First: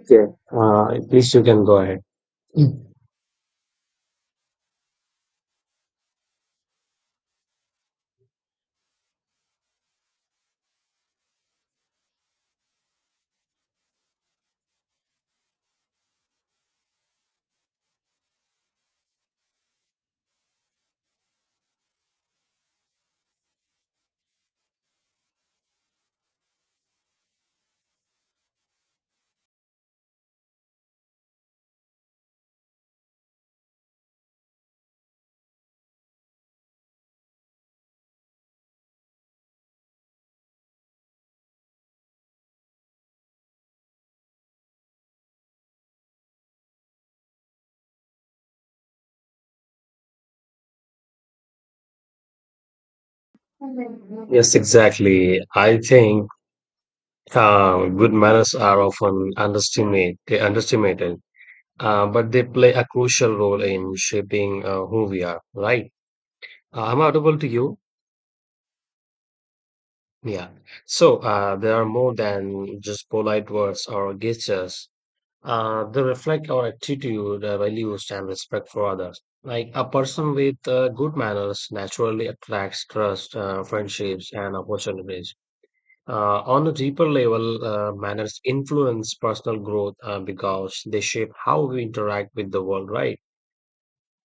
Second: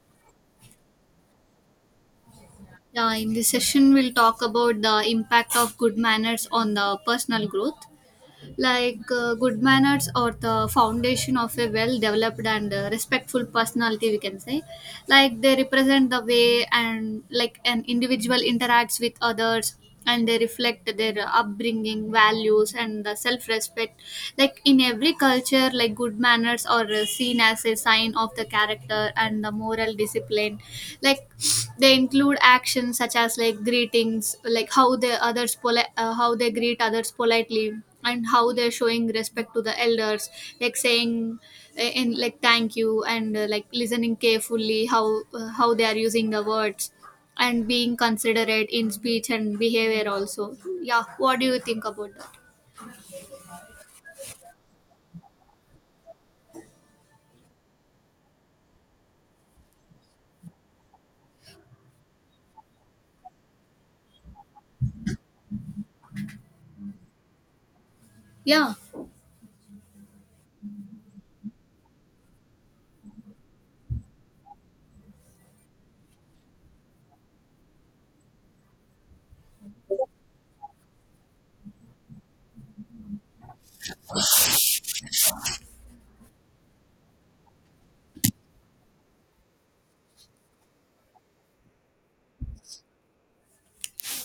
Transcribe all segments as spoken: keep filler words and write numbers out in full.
Okay, uh, please you can go ahead. Yeah, in this session, we'll talk about the impact of good manners on the personal growth. Like uh, good manners are the foundation of a well developed and uh, respectful personality, we can say. Like they represent the way and like an individual interacts with others, and they reflect their upbringing values and the self-respect. Like in every culture, like good manners are uh, seen as a sign of the character and the moral discipline, like they include actions such as like greetings, like how the others poli- uh, how they greet others politely and how they're showing respect to the elders, like saying uh, in like thank you, and uh, like listening carefully how uh, how they are using the words, and being considerate in speech and behavior also. Yeah, what do you think about that? Yes, exactly. I think uh, good manners are often underestimate, eh, underestimated, uh, but they play a crucial role in shaping uh, who we are, right? Uh, I'm audible to you. Yeah, Yeah. So uh, there are more than just polite words or gestures. Uh, they reflect our attitude, uh, values, and respect for others. Like a person with uh, good manners naturally attracts trust, uh, friendships, and opportunities. Uh, on a deeper level, uh, manners influence personal growth uh, because they shape how we interact with the world, right?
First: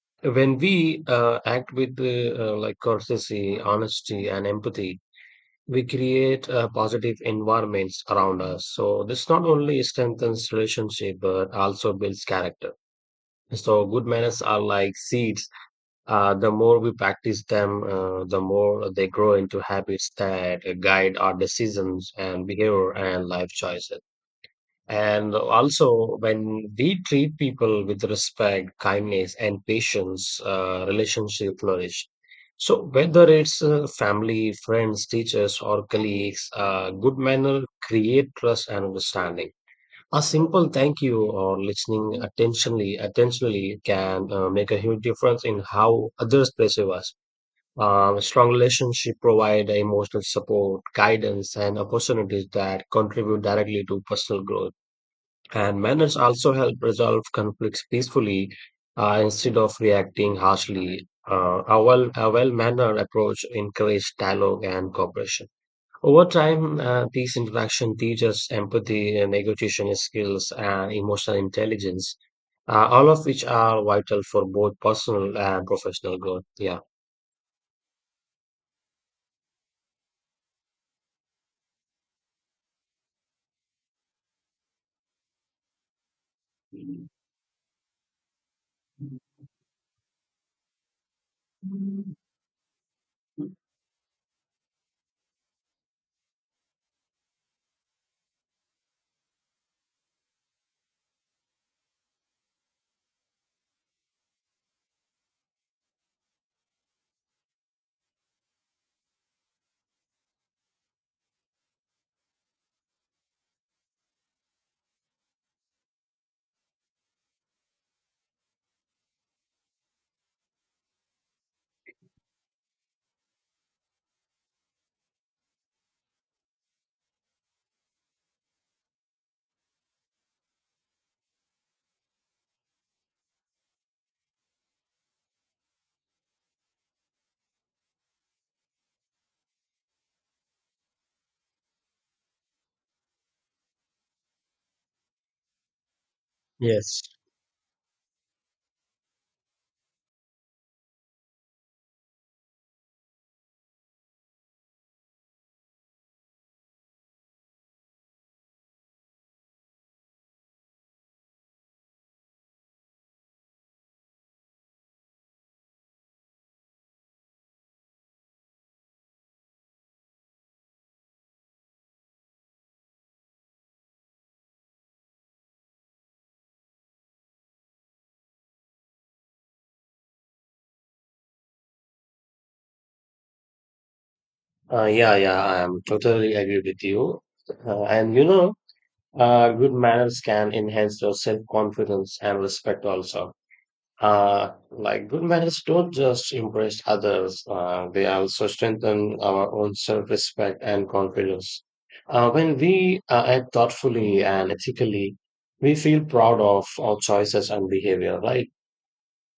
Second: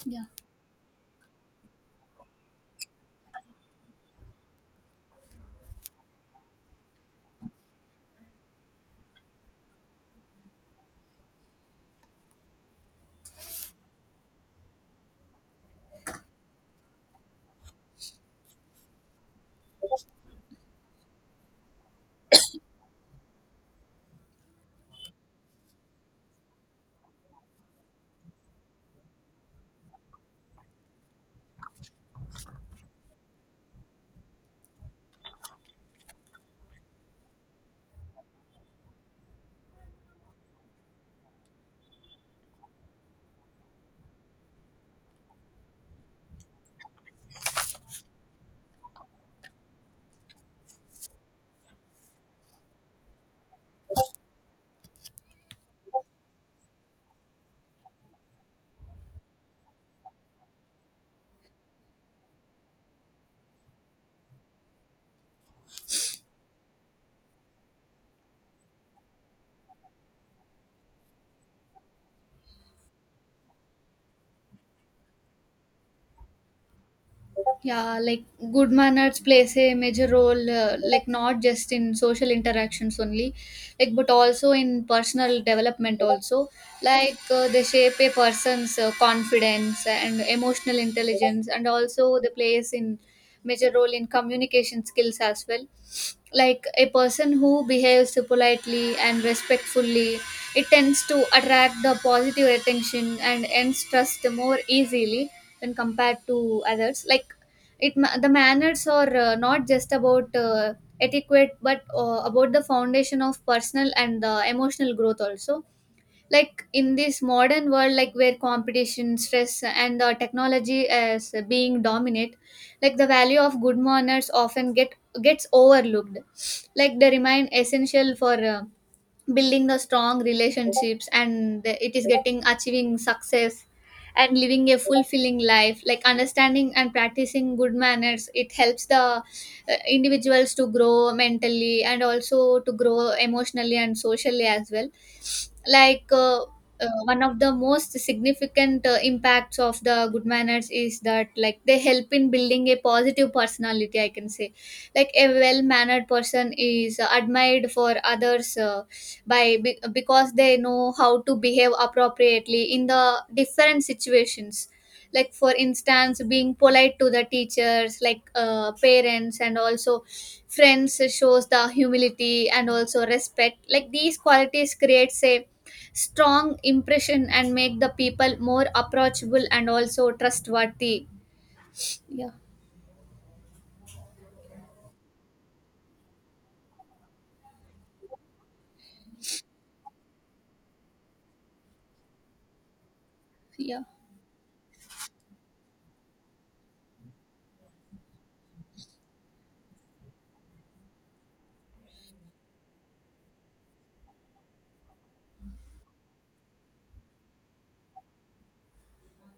yeah. When we uh, act with uh, uh, like courtesy, honesty, and empathy, we create uh, positive environments around us. So this not only strengthens relationship but also builds character. So good manners are like seeds. Uh, the more we practice them, uh, the more they grow into habits that guide our decisions and behavior and life choices. And also, when we treat people with respect, kindness, and patience, uh, relationship flourish. So whether it's uh, family, friends, teachers, or colleagues, uh, good manner create trust and understanding. A simple thank you or listening attentionally attentionally can uh, make a huge difference in how others perceive us. Um, a strong relationship provide emotional support, guidance, and opportunities that contribute directly to personal growth. And manners also help resolve conflicts peacefully uh, instead of reacting harshly. Uh, a well a well mannered approach encourages dialogue and cooperation. Over time, uh, these interactions teach us empathy, uh, negotiation skills, and emotional intelligence, uh, all of which are vital for both personal and professional growth. Yeah. Yeah, like good manners plays a major role, uh, like not just in social interactions only, like but also in personal development also. Like uh, they shape a person's uh, confidence and emotional intelligence, and also they plays in major role in communication skills as well. Like a person who behaves politely and respectfully, it tends to attract the positive attention and earns trust more easily when compared to others. Like it ma the manners are uh, not just about uh, etiquette, but uh, about the foundation of personal and the emotional growth also. Like in this modern world, like where competition, stress, and the technology is being dominant, like the value of good manners often get gets overlooked. Like they remain essential for. Uh, building the strong relationships and the- it is getting achieving success and living a fulfilling life, like understanding and practicing good manners, it helps the uh, individuals to grow mentally and also to grow emotionally and socially as well. like uh, uh, Yes. One of the most significant uh, impacts of the good manners is that, like, they help in building a positive personality, I can say. Like a well mannered person is admired for others uh, by be- because they know how to behave appropriately in the different situations, like, for instance, being polite to the teachers, like uh, parents and also friends, shows the humility and also respect. Like these qualities creates a strong impression and make the people more approachable and also trustworthy. Yeah. Uh, yeah, yeah, I am totally agree with you. Uh, and you know, uh, good manners can enhance your self-confidence and respect also. Yeah, Uh, like good manners don't just impress others, uh, they also strengthen our own self respect and confidence. Uh, when we uh, act thoughtfully and ethically, we feel proud of our choices and behavior, right?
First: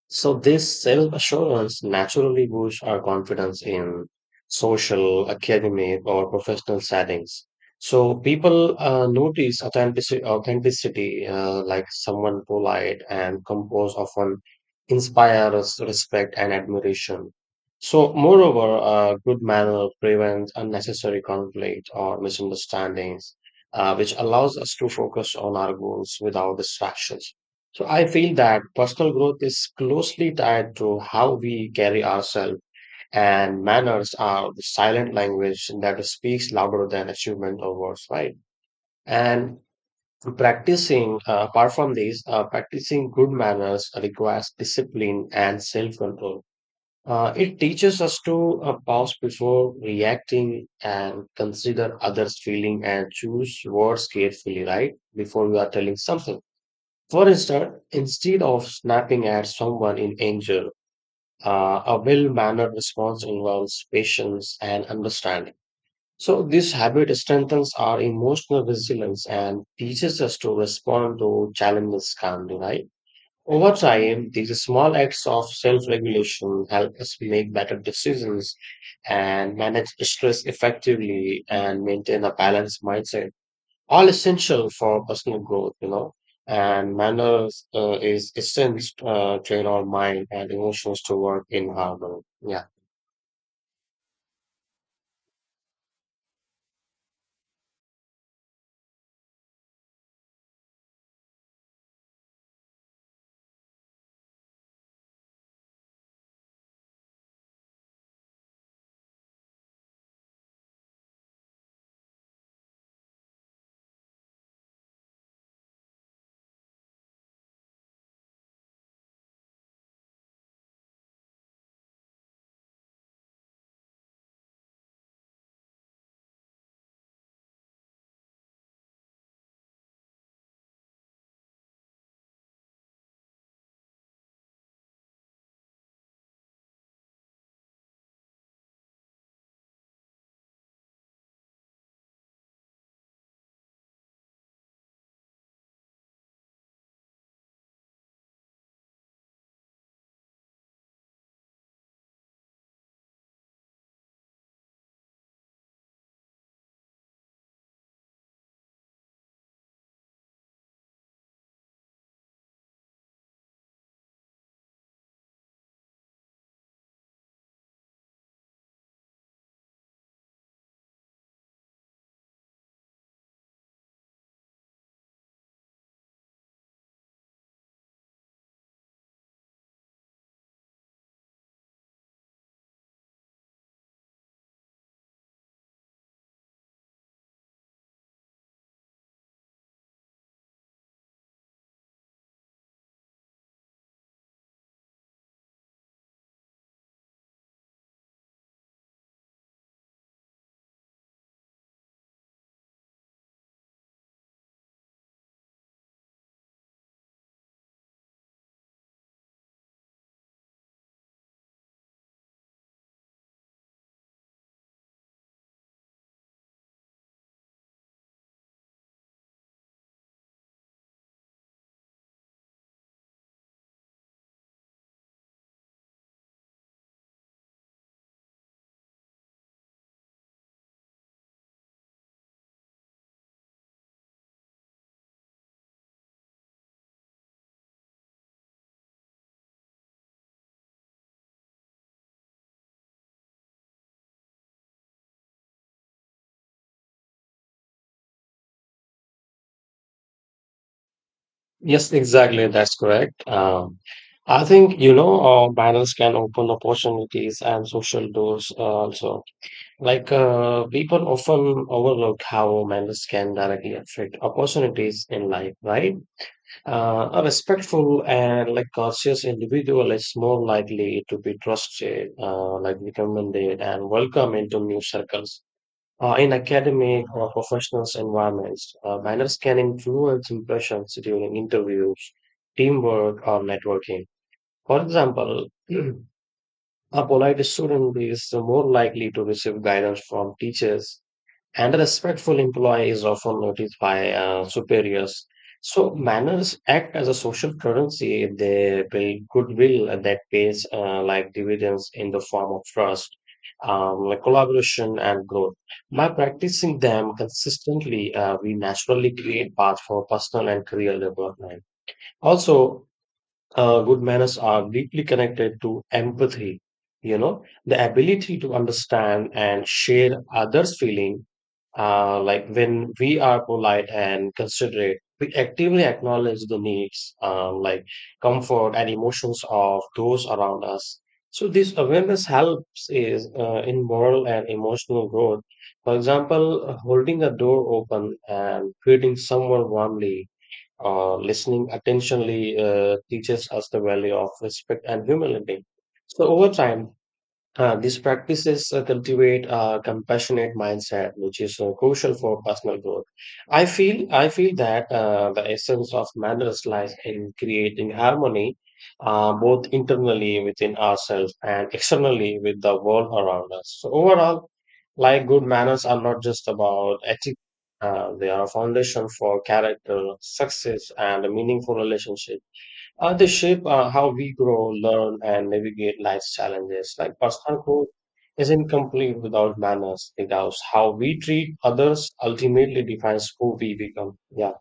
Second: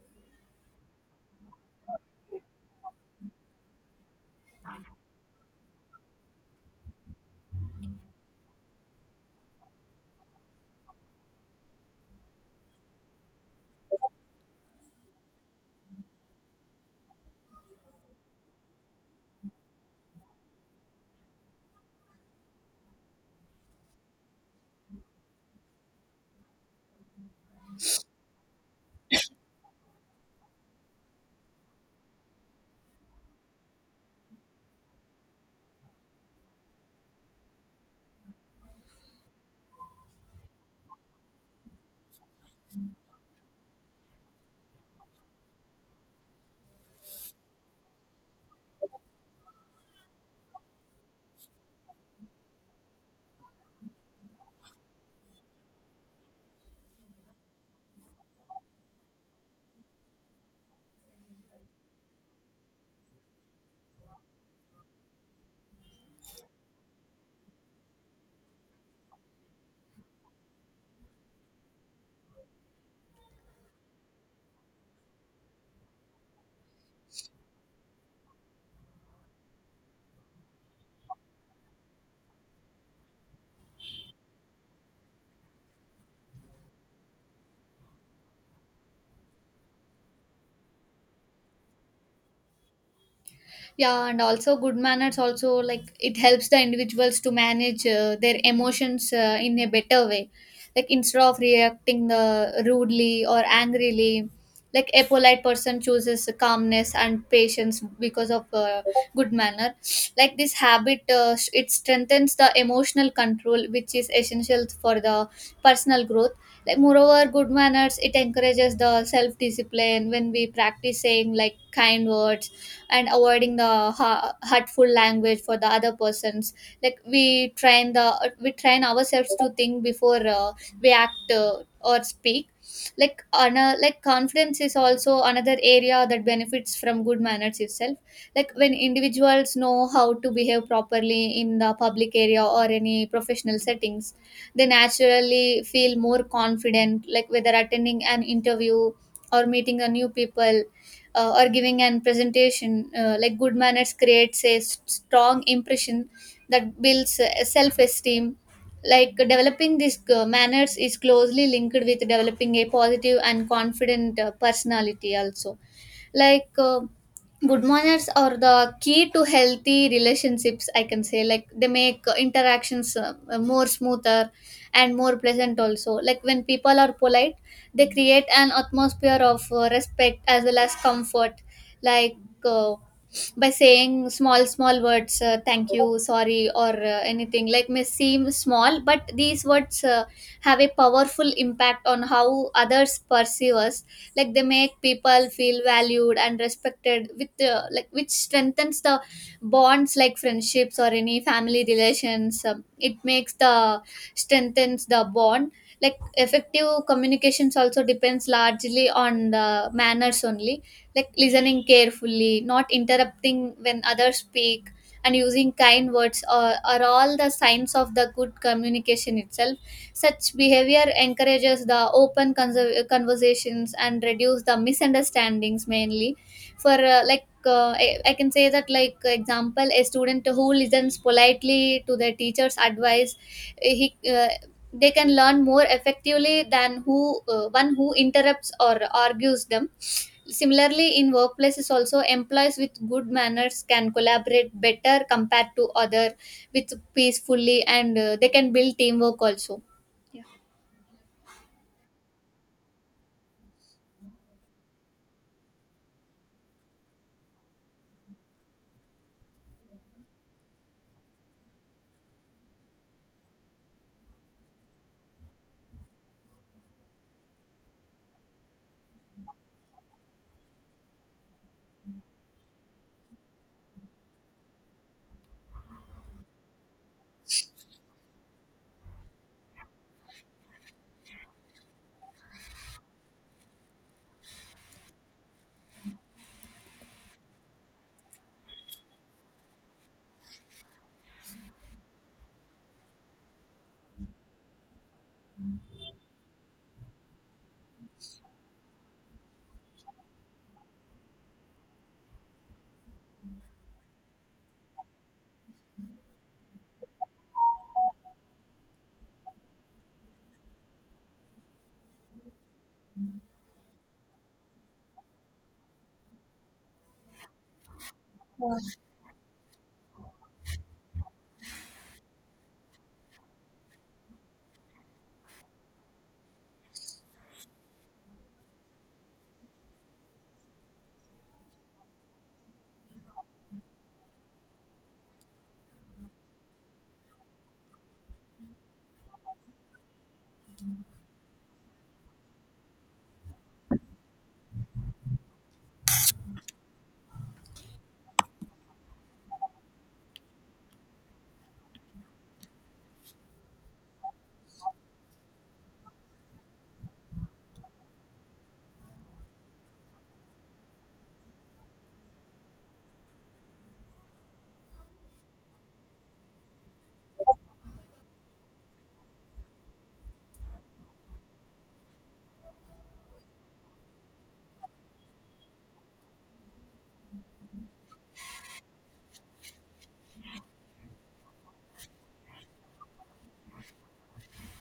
So this self-assurance naturally boosts our confidence in social, academic, or professional settings. So people uh, notice authenticity, authenticity uh, like someone polite and composed often inspires respect and admiration. So moreover, uh, good manner prevents unnecessary conflict or misunderstandings, uh, which allows us to focus on our goals without distractions. So I feel that personal growth is closely tied to how we carry ourselves, and manners are the silent language that speaks louder than achievement or words, right? And practicing, uh, apart from these, uh, practicing good manners requires discipline and self-control. Uh, it teaches us to uh, pause before reacting and consider others' feeling and choose words carefully, right? Before you are telling something. For instance, instead of snapping at someone in anger, uh, a well mannered response involves patience and understanding. So, this habit strengthens our emotional resilience and teaches us to respond to challenges calmly, right? Over time, these small acts of self regulation help us make better decisions and manage stress effectively and maintain a balanced mindset all essential for personal growth, you know. And manners uh, is essence uh, train our mind and emotions to work in harmony. Yeah. yeah, and also good manners also, like, it helps the individuals to manage uh, their emotions uh, in a better way. Like instead of reacting uh, rudely or angrily, like a polite person chooses calmness and patience because of uh, good manner. Like this habit, uh, s- it strengthens the emotional control, which is essential for the personal growth. Like, moreover, good manners, it encourages the self discipline. When we practice saying like kind words and avoiding the ha- hurtful language for the other persons, like we train the we train ourselves to think before uh, we act uh, or speak. Like on a, like confidence is also another area that benefits from good manners itself. Like when individuals know how to behave properly in the public area or any professional settings, they naturally feel more confident, like whether attending an interview or meeting a new people, uh, or giving an presentation, uh, like good manners creates a s- strong impression that builds uh, self-esteem. Like developing these uh, manners is closely linked with developing a positive and confident uh, personality also. like uh, Good manners are the key to healthy relationships, I can say. Like they make uh, interactions uh, more smoother and more pleasant also. Like when people are polite, they create an atmosphere of uh, respect as well as comfort, like uh, by saying small small words, uh, thank you, sorry, or uh, anything like may seem small, but these words uh, have a powerful impact on how others perceive us. Like they make people feel valued and respected with uh, like which strengthens the bonds, like friendships or any family relations. Um, it makes the strengthens the bond. Like effective communications also depends largely on the manners only. Like listening carefully, not interrupting when others speak and using kind words are, are all the signs of the good communication itself. Such behavior encourages the open conser- conversations and reduce the misunderstandings mainly for uh, like uh, I, I can say that like, example, a student who listens politely to their teacher's advice, he uh, they can learn more effectively than who uh, one who interrupts or argues them. Similarly, in workplaces also, employees with good manners can collaborate better compared to other with peacefully, and uh, they can build teamwork also. Yeah. Yes, exactly. That's correct. Um, I think you know uh, manners can open opportunities and social doors uh, also. Like uh, people often overlook how manners can directly affect opportunities in life, right? Uh, a respectful and like cautious individual is more likely to be trusted, uh, like recommended, and welcome into new circles. Uh, in academic or professional environments, uh, manners can influence impressions during interviews, teamwork, or networking. For example, a polite student is more likely to receive guidance from teachers and a respectful employee is often noticed by uh, superiors. So, manners act as a social currency. They build goodwill that pays uh, like dividends in the form of trust, um, like collaboration, and growth. By practicing them consistently, uh, we naturally create path for personal and career development. Also, uh, good manners are deeply connected to empathy, you know, the ability to understand and share others feeling. Uh, like when we are polite and considerate, we actively acknowledge the needs, uh, like comfort and emotions of those around us. So this awareness helps is uh, in moral and emotional growth. For example, holding a door open and greeting someone warmly, uh, listening attentionally uh, teaches us the value of respect and humility. So over time, uh, these practices uh, cultivate a compassionate mindset, which is uh, crucial for personal growth. I feel I feel that uh, the essence of manners lies in creating harmony, uh, both internally within ourselves and externally with the world around us. So overall, like good manners are not just about ethics; uh, they are a foundation for character, success, and a meaningful relationship. Uh, they shape uh, how we grow, learn, and navigate life's challenges. Like personal growth is incomplete without manners, because how we treat others ultimately defines who we become. Yeah.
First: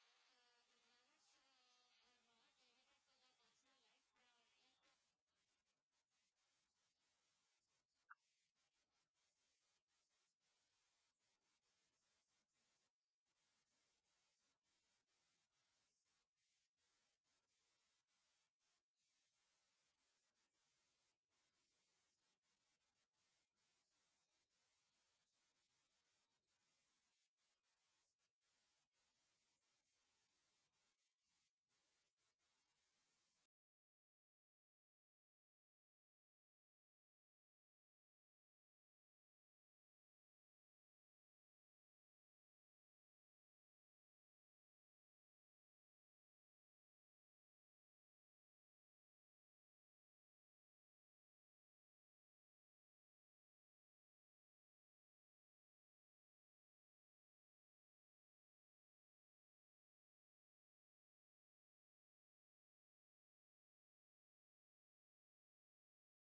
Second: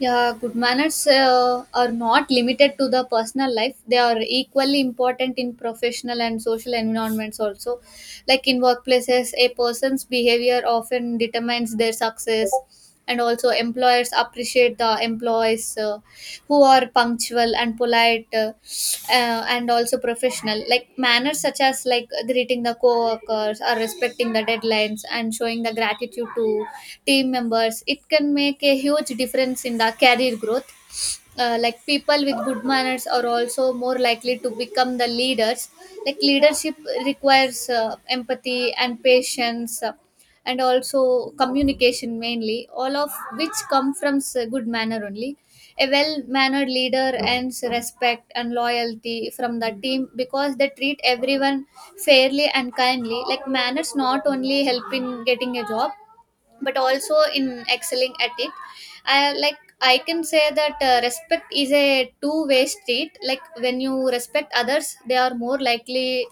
Yeah, good manners uh, are not limited to the personal life. They are equally important in professional and social environments also. Like in workplaces, a person's behavior often determines their success. And also, employers appreciate the employees uh, who are punctual and polite. Uh, uh, and also professional, like manners such as like greeting the co-workers or respecting the deadlines and showing the gratitude to team members, it can make a huge difference in the career growth. Uh, like people with good manners are also more likely to become the leaders. Like leadership requires uh, empathy and patience, uh, and also communication, mainly, all of which come from s- good manner only. A well mannered leader earns respect and loyalty from the team because they treat everyone fairly and kindly. Like manners not only help in getting a job but also in excelling at it. I like i can say that uh, respect is a two way street. Like when you respect others, they are more likely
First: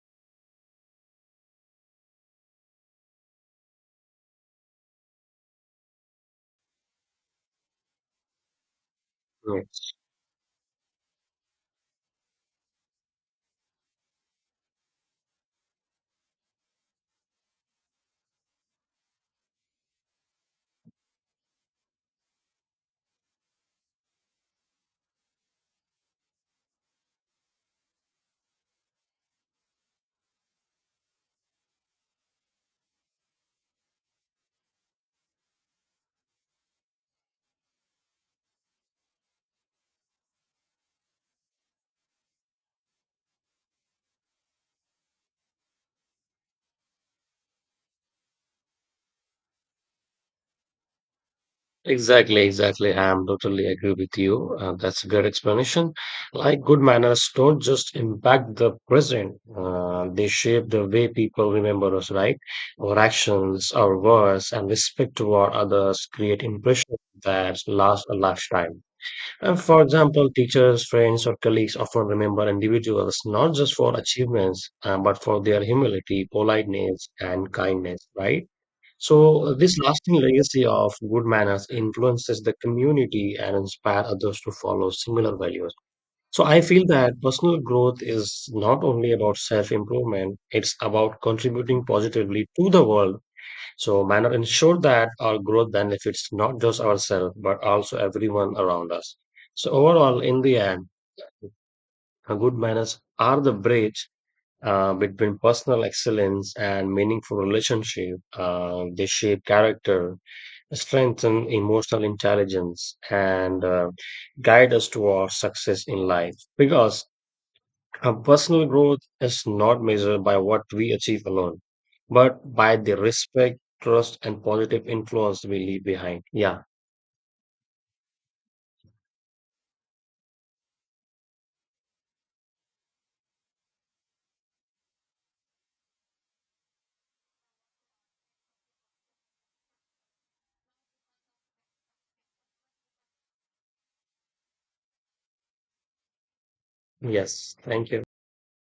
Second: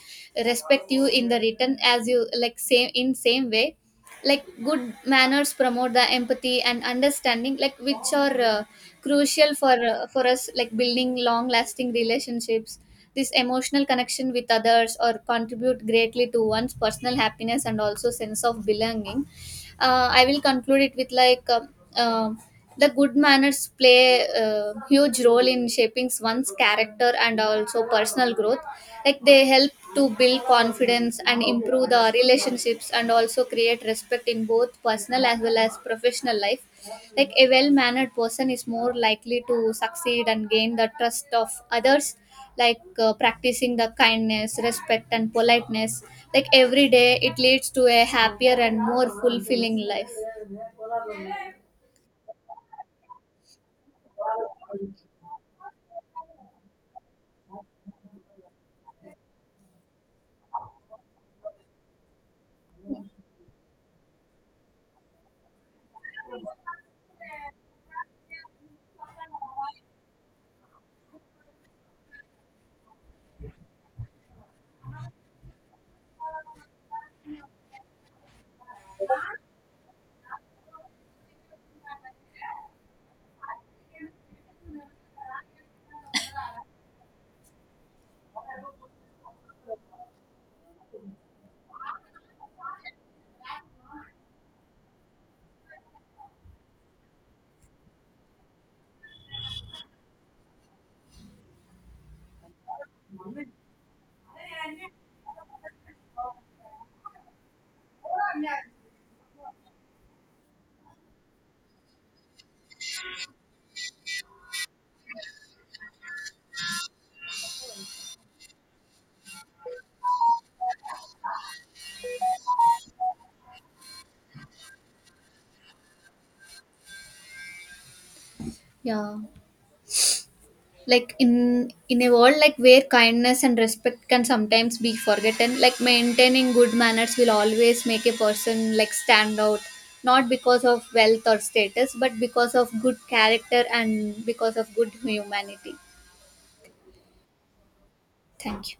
respect you in the return, as you, like, same in same way. Like good manners promote the empathy and understanding, like which are uh, crucial Mm. for uh, for us, like building long lasting relationships. This emotional connection with others or contribute greatly to one's personal happiness and also sense of belonging. uh, I will conclude it with like um, um, the good manners play a huge role in shaping one's character and also personal growth. Like they help to build confidence and improve the relationships and also create respect in both personal as well as professional life. Like a well-mannered person is more likely to succeed and gain the trust of others. Like uh, practicing the kindness, respect, and politeness, like every day, it leads to a happier and more fulfilling life. Exactly, exactly. I am totally agree with you. Uh, that's a good explanation. Like good manners don't just impact the present, uh, they shape the way people remember us, right? Our actions, our words, and respect toward others create impressions that last a lifetime. Uh, for example, teachers, friends, or colleagues often remember individuals not just for achievements, uh, but for their humility, politeness, and kindness, right? So, uh, this lasting legacy of good manners influences the community and inspire others to follow similar values. So, I feel that personal growth is not only about self improvement, it's about contributing positively to the world. So, manner ensure that our growth benefits not just ourselves, but also everyone around us. So, overall, in the end, uh, good manners are the bridge uh, between personal excellence and meaningful relationship. Uh, they shape character, strengthen emotional intelligence, and uh, guide us towards success in life. Because our personal growth is not measured by what we achieve alone, but by the respect, trust, and positive influence we leave behind. Yeah. Yeah, like in in a world like where kindness and respect can sometimes be forgotten, like maintaining good manners will always make a person like stand out, not because of wealth or status, but because of good character and because of good humanity. Yes. Thank you. Thank you.